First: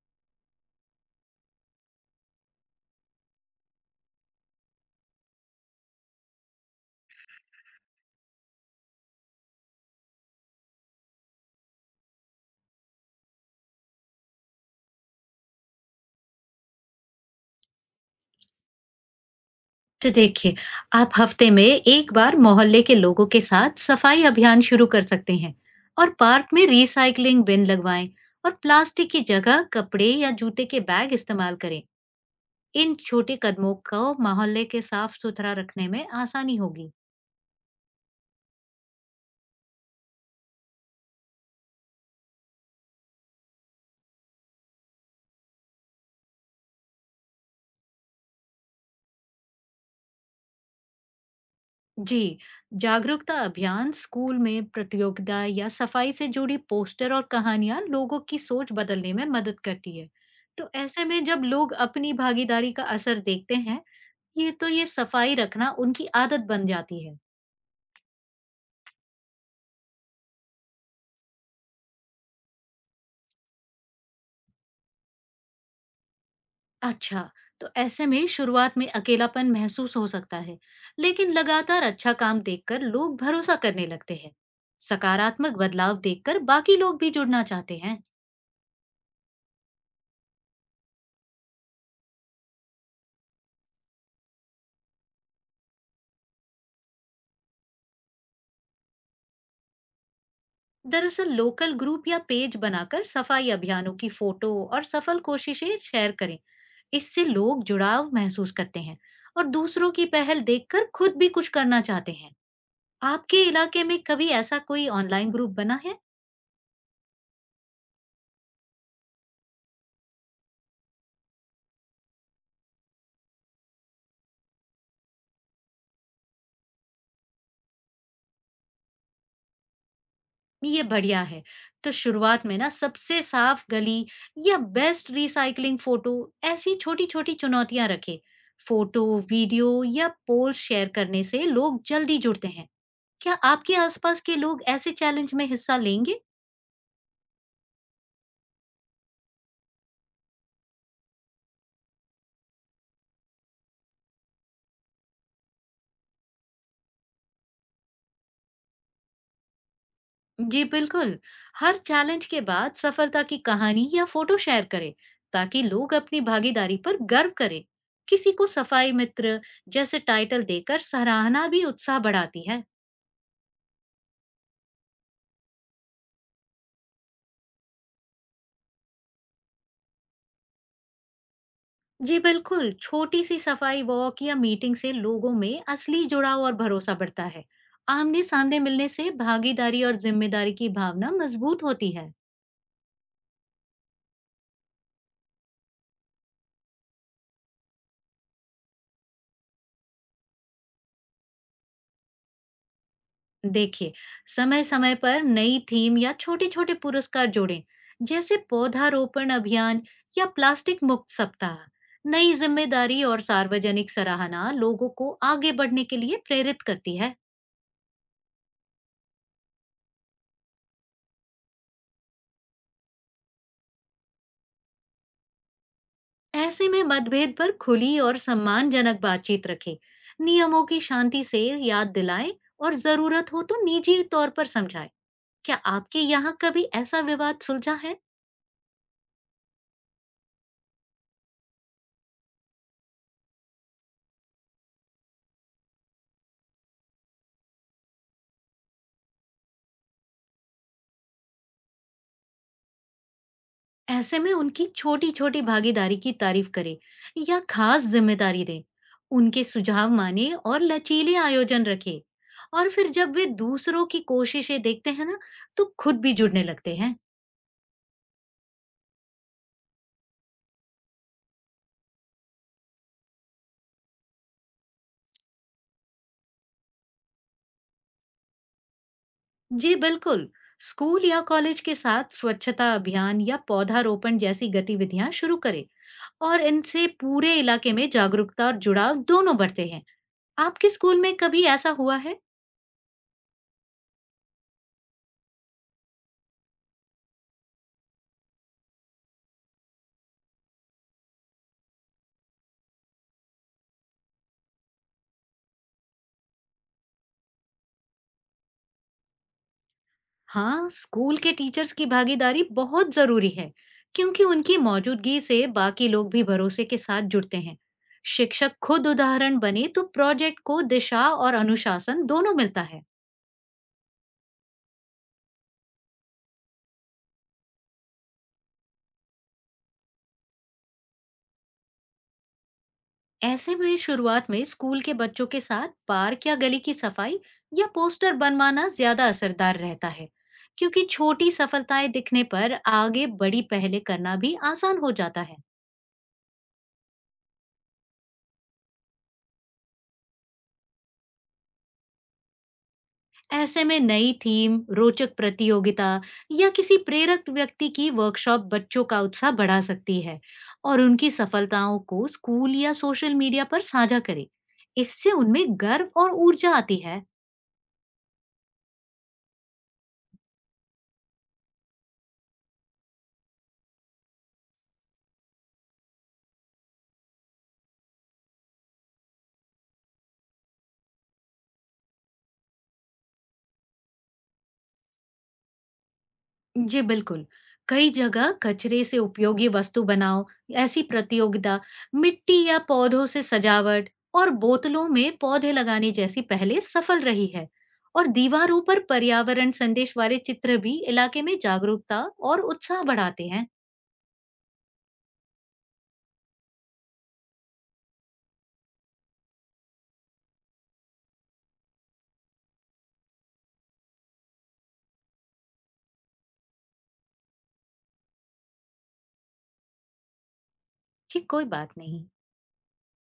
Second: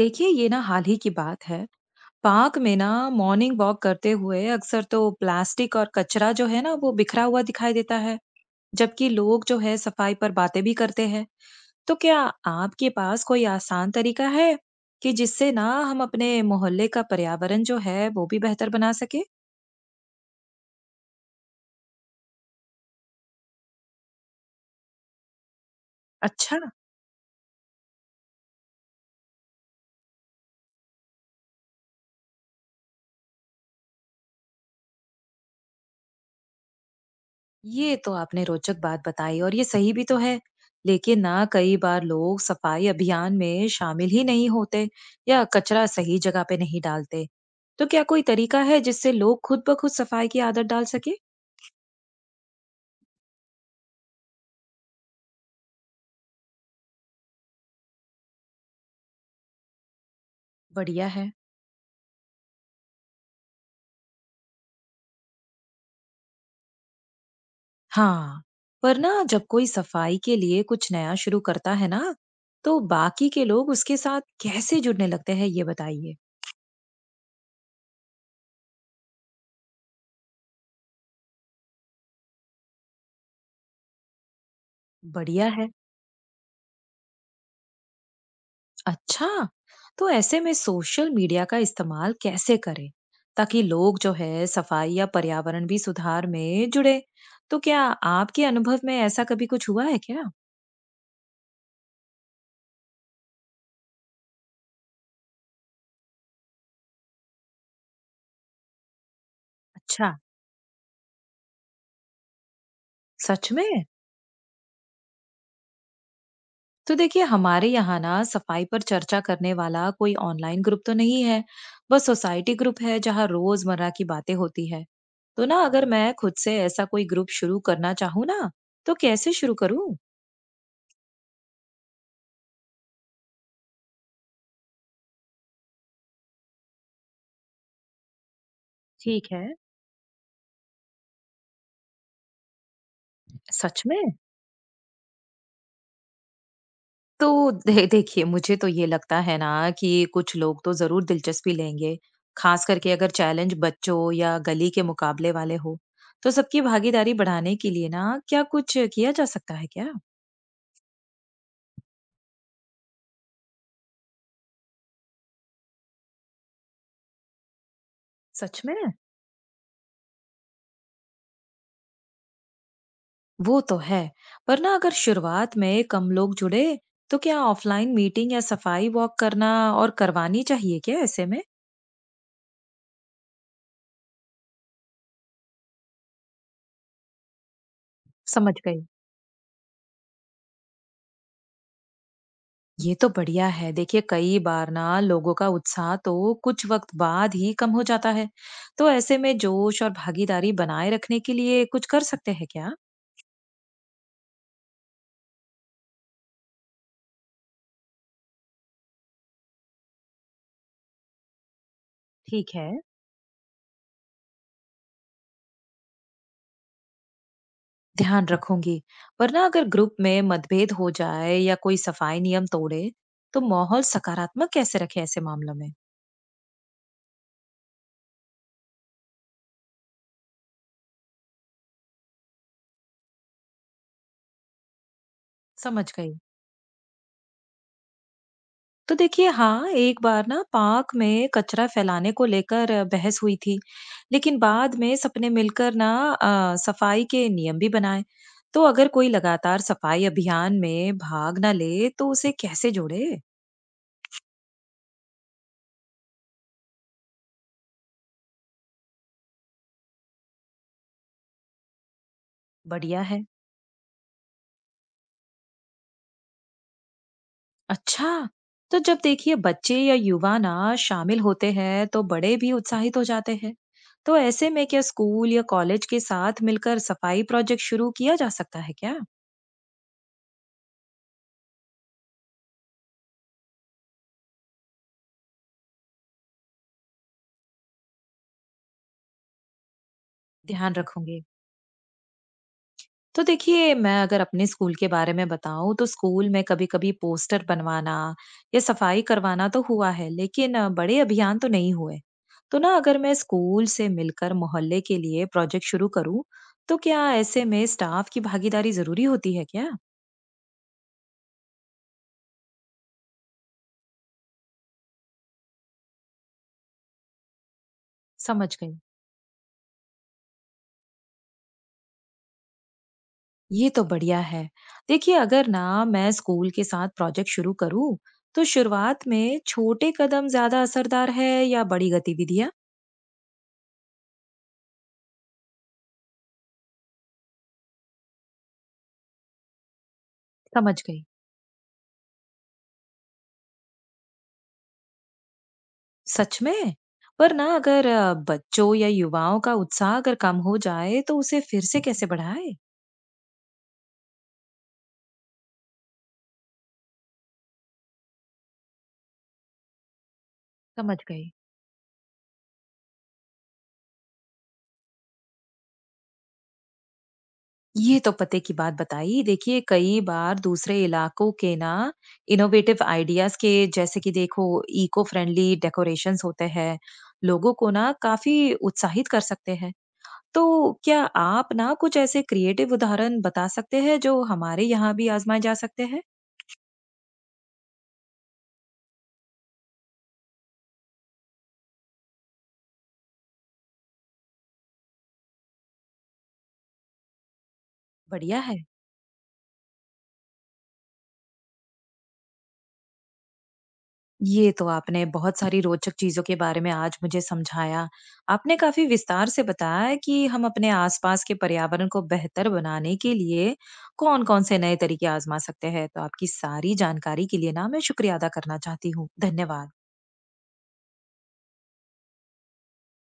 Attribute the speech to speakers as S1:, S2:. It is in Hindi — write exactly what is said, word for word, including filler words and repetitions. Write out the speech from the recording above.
S1: देखिए ये ना हाल ही की बात है। पार्क में ना मॉर्निंग वॉक करते हुए अक्सर तो प्लास्टिक और कचरा जो है ना वो बिखरा हुआ दिखाई देता है। जबकि लोग जो है सफाई पर बातें भी करते हैं। तो क्या आपके पास कोई आसान तरीका है कि जिससे ना हम अपने मोहल्ले का पर्यावरण जो है वो भी बेहतर बना सके?
S2: तो देखिए, आप हफ्ते में एक बार मोहल्ले के लोगों के साथ सफाई अभियान शुरू कर सकते हैं और पार्क
S1: अच्छा,
S2: में रिसाइकलिंग बिन लगवाएं और प्लास्टिक की जगह कपड़े या जूते के बैग इस्तेमाल करें। इन छोटे कदमों को मोहल्ले के साफ सुथरा रखने में आसानी होगी।
S1: ये तो आपने रोचक बात बताई और ये सही भी तो है। लेकिन ना कई बार लोग सफाई अभियान में शामिल ही नहीं होते या कचरा सही जगह पे नहीं डालते। तो क्या कोई तरीका है जिससे लोग खुद ब खुद सफाई की आदत डाल सके?
S2: जी, जागरूकता अभियान स्कूल में प्रतियोगिता या सफाई से जुड़ी पोस्टर और कहानियां लोगों की सोच बदलने में मदद करती है। तो ऐसे
S1: बढ़िया
S2: में
S1: है।
S2: जब लोग अपनी भागीदारी का असर देखते हैं, ये तो ये सफाई रखना उनकी आदत बन जाती है।
S1: हाँ, पर ना जब कोई सफाई के लिए कुछ नया शुरू करता है ना, तो बाकी के लोग उसके साथ कैसे जुड़ने लगते हैं ये बताइए।
S2: अच्छा, तो ऐसे में शुरुआत में अकेलापन महसूस हो सकता है, लेकिन लगातार अच्छा काम देखकर लोग भरोसा करने लगते हैं।
S1: बढ़िया
S2: सकारात्मक
S1: है।
S2: बदलाव देखकर बाकी लोग भी जुड़ना चाहते हैं।
S1: अच्छा, तो ऐसे में सोशल मीडिया का इस्तेमाल कैसे करें ताकि लोग जो है सफाई या पर्यावरण भी सुधार में जुड़े? तो क्या आपके अनुभव में ऐसा कभी कुछ हुआ है क्या?
S2: दरअसल लोकल ग्रुप या पेज बनाकर सफाई अभियानों की फोटो और सफल कोशिशें शेयर करें। इससे लोग जुड़ाव महसूस करते हैं और दूसरों की
S1: अच्छा।
S2: पहल देखकर खुद भी कुछ करना चाहते हैं। आपके
S1: सच
S2: इलाके
S1: में,
S2: में कभी ऐसा कोई ऑनलाइन ग्रुप बना है?
S1: तो देखिए हमारे यहाँ ना सफाई पर चर्चा करने वाला कोई ऑनलाइन ग्रुप तो नहीं है। बस सोसाइटी ग्रुप है जहाँ रोजमर्रा की बातें होती है। तो ना अगर मैं खुद से ऐसा कोई ग्रुप शुरू करना चाहूँ ना, तो कैसे शुरू करूँ?
S2: ये बढ़िया है। तो शुरुआत में ना सबसे साफ गली या बेस्ट रिसाइकलिंग फोटो, ऐसी छोटी छोटी चुनौतियां रखें। फोटो,
S1: ठीक है।
S2: वीडियो या पोल शेयर करने से लोग जल्दी जुड़ते हैं। क्या आपके
S1: सच में,
S2: आसपास के लोग ऐसे चैलेंज में हिस्सा लेंगे?
S1: तो दे देखिए, मुझे तो ये लगता है ना कि कुछ लोग तो ज़रूर दिलचस्पी लेंगे, खास करके अगर चैलेंज बच्चों या गली के मुकाबले वाले हो। तो सबकी भागीदारी बढ़ाने के लिए ना क्या कुछ किया जा सकता है क्या?
S2: जी बिल्कुल, हर चैलेंज के बाद सफलता की कहानी या फोटो शेयर करें ताकि लोग अपनी भागीदारी पर गर्व करें। किसी को
S1: सच में।
S2: सफाई मित्र जैसे टाइटल देकर सराहना भी उत्साह बढ़ाती है।
S1: वो तो है, पर ना अगर शुरुआत में कम लोग जुड़े, तो क्या ऑफलाइन मीटिंग या सफाई वॉक करना और करवानी चाहिए क्या ऐसे में?
S2: जी बिल्कुल, छोटी सी सफाई वॉक या मीटिंग से लोगों में असली जुड़ाव और भरोसा बढ़ता है। आमने
S1: समझ
S2: सामने
S1: गई।
S2: मिलने से भागीदारी और जिम्मेदारी की भावना मजबूत होती है।
S1: ये तो बढ़िया है। देखिए कई बार ना लोगों का उत्साह तो कुछ वक्त बाद ही कम हो जाता है। तो ऐसे में जोश और भागीदारी बनाए रखने के लिए कुछ कर सकते हैं क्या?
S2: देखिए, समय समय पर नई थीम या छोटे छोटे पुरस्कार जोड़ें, जैसे पौधारोपण अभियान या प्लास्टिक मुक्त सप्ताह। नई
S1: ठीक है।
S2: जिम्मेदारी और सार्वजनिक सराहना लोगों को आगे बढ़ने के लिए प्रेरित करती है।
S1: ध्यान रखूंगी। वरना अगर ग्रुप में मतभेद हो जाए या कोई सफाई नियम तोड़े, तो माहौल सकारात्मक कैसे रखे ऐसे मामलों में?
S2: ऐसे में मतभेद पर खुली और सम्मानजनक बातचीत रखें, नियमों की शांति से याद दिलाएं और जरूरत हो तो निजी तौर पर समझाएं। क्या
S1: समझ
S2: आपके
S1: गई।
S2: यहाँ कभी ऐसा विवाद सुलझा है?
S1: तो देखिए हाँ, एक बार ना पार्क में कचरा फैलाने को लेकर अ, बहस हुई थी, लेकिन बाद में सबने मिलकर ना अ, सफाई के नियम भी बनाए। तो अगर कोई लगातार सफाई अभियान में भाग ना ले, तो उसे कैसे जोड़े?
S2: ऐसे में उनकी छोटी-छोटी भागीदारी की तारीफ करें या खास जिम्मेदारी दें, उनके सुझाव माने और लचीले आयोजन रखें। और फिर
S1: बढ़िया
S2: जब
S1: है।
S2: वे दूसरों की कोशिशें देखते हैं ना, तो खुद भी जुड़ने लगते हैं।
S1: अच्छा, तो जब देखिए बच्चे या युवा ना शामिल होते हैं, तो बड़े भी उत्साहित हो जाते हैं। तो ऐसे में क्या स्कूल या कॉलेज के साथ मिलकर सफाई प्रोजेक्ट शुरू किया जा सकता है क्या?
S2: जी बिल्कुल, स्कूल या कॉलेज के साथ स्वच्छता अभियान या पौधारोपण जैसी गतिविधियां शुरू करें और इनसे पूरे इलाके में जागरूकता और जुड़ाव दोनों बढ़ते हैं। आपके
S1: ध्यान
S2: स्कूल में
S1: रखूंगी।
S2: कभी ऐसा हुआ है?
S1: तो देखिए, मैं अगर अपने स्कूल के बारे में बताऊँ तो स्कूल में कभी-कभी पोस्टर बनवाना या सफाई करवाना तो हुआ है, लेकिन अ, बड़े अभियान तो नहीं हुए। तो ना अगर मैं स्कूल से मिलकर मोहल्ले के लिए प्रोजेक्ट शुरू करूँ, तो क्या ऐसे में स्टाफ की भागीदारी ज़रूरी होती है क्या?
S2: हाँ, स्कूल के टीचर्स की भागीदारी बहुत जरूरी है क्योंकि उनकी मौजूदगी से बाकी लोग भी भरोसे के साथ जुड़ते हैं। शिक्षक
S1: समझ गई।
S2: खुद उदाहरण बने तो प्रोजेक्ट को दिशा और अनुशासन दोनों मिलता है।
S1: ये तो बढ़िया है। देखिए, अगर ना मैं स्कूल के साथ प्रोजेक्ट शुरू करूँ, तो शुरुआत में छोटे कदम ज़्यादा असरदार है या बड़ी गतिविधियाँ?
S2: ऐसे में शुरुआत में स्कूल के बच्चों के साथ पार्क या गली की सफाई या पोस्टर बनवाना ज्यादा असरदार रहता है,
S1: समझ
S2: क्योंकि
S1: गई।
S2: छोटी सफलताएं दिखने पर आगे बड़ी पहले करना भी आसान हो जाता है।
S1: सच में? पर ना अगर अ, बच्चों या युवाओं का उत्साह अगर कम हो जाए तो उसे फिर से कैसे बढ़ाए?
S2: ऐसे में नई थीम, रोचक प्रतियोगिता या किसी प्रेरक व्यक्ति की वर्कशॉप बच्चों का उत्साह बढ़ा सकती है और
S1: समझ
S2: उनकी
S1: गई।
S2: सफलताओं को स्कूल या सोशल मीडिया पर साझा करें। इससे उनमें गर्व और ऊर्जा आती है।
S1: ये तो पते की बात बताई। देखिए कई बार दूसरे इलाकों के ना इनोवेटिव आइडियाज के जैसे कि देखो इको फ्रेंडली डेकोरेशंस होते हैं, लोगों को ना काफी उत्साहित कर सकते हैं। तो क्या आप ना कुछ ऐसे क्रिएटिव उदाहरण बता सकते हैं जो हमारे यहाँ भी आजमाए जा सकते हैं?
S2: जी बिल्कुल। कई जगह कचरे से उपयोगी वस्तु बनाओ, ऐसी प्रतियोगिता, मिट्टी या पौधों से सजावट और बोतलों में पौधे लगाने जैसी पहले सफल रही है। और
S1: बढ़िया है।
S2: दीवारों पर पर्यावरण संदेश वाले चित्र भी इलाके में जागरूकता और उत्साह बढ़ाते हैं।
S1: ये तो आपने बहुत सारी रोचक चीजों के बारे में आज मुझे समझाया। आपने काफी विस्तार से बताया कि हम अपने आसपास के पर्यावरण को बेहतर बनाने के लिए कौन-कौन से नए तरीके आजमा सकते हैं। तो आपकी सारी जानकारी के लिए ना मैं शुक्रिया अदा करना चाहती हूँ। धन्यवाद।
S2: जी कोई बात नहीं।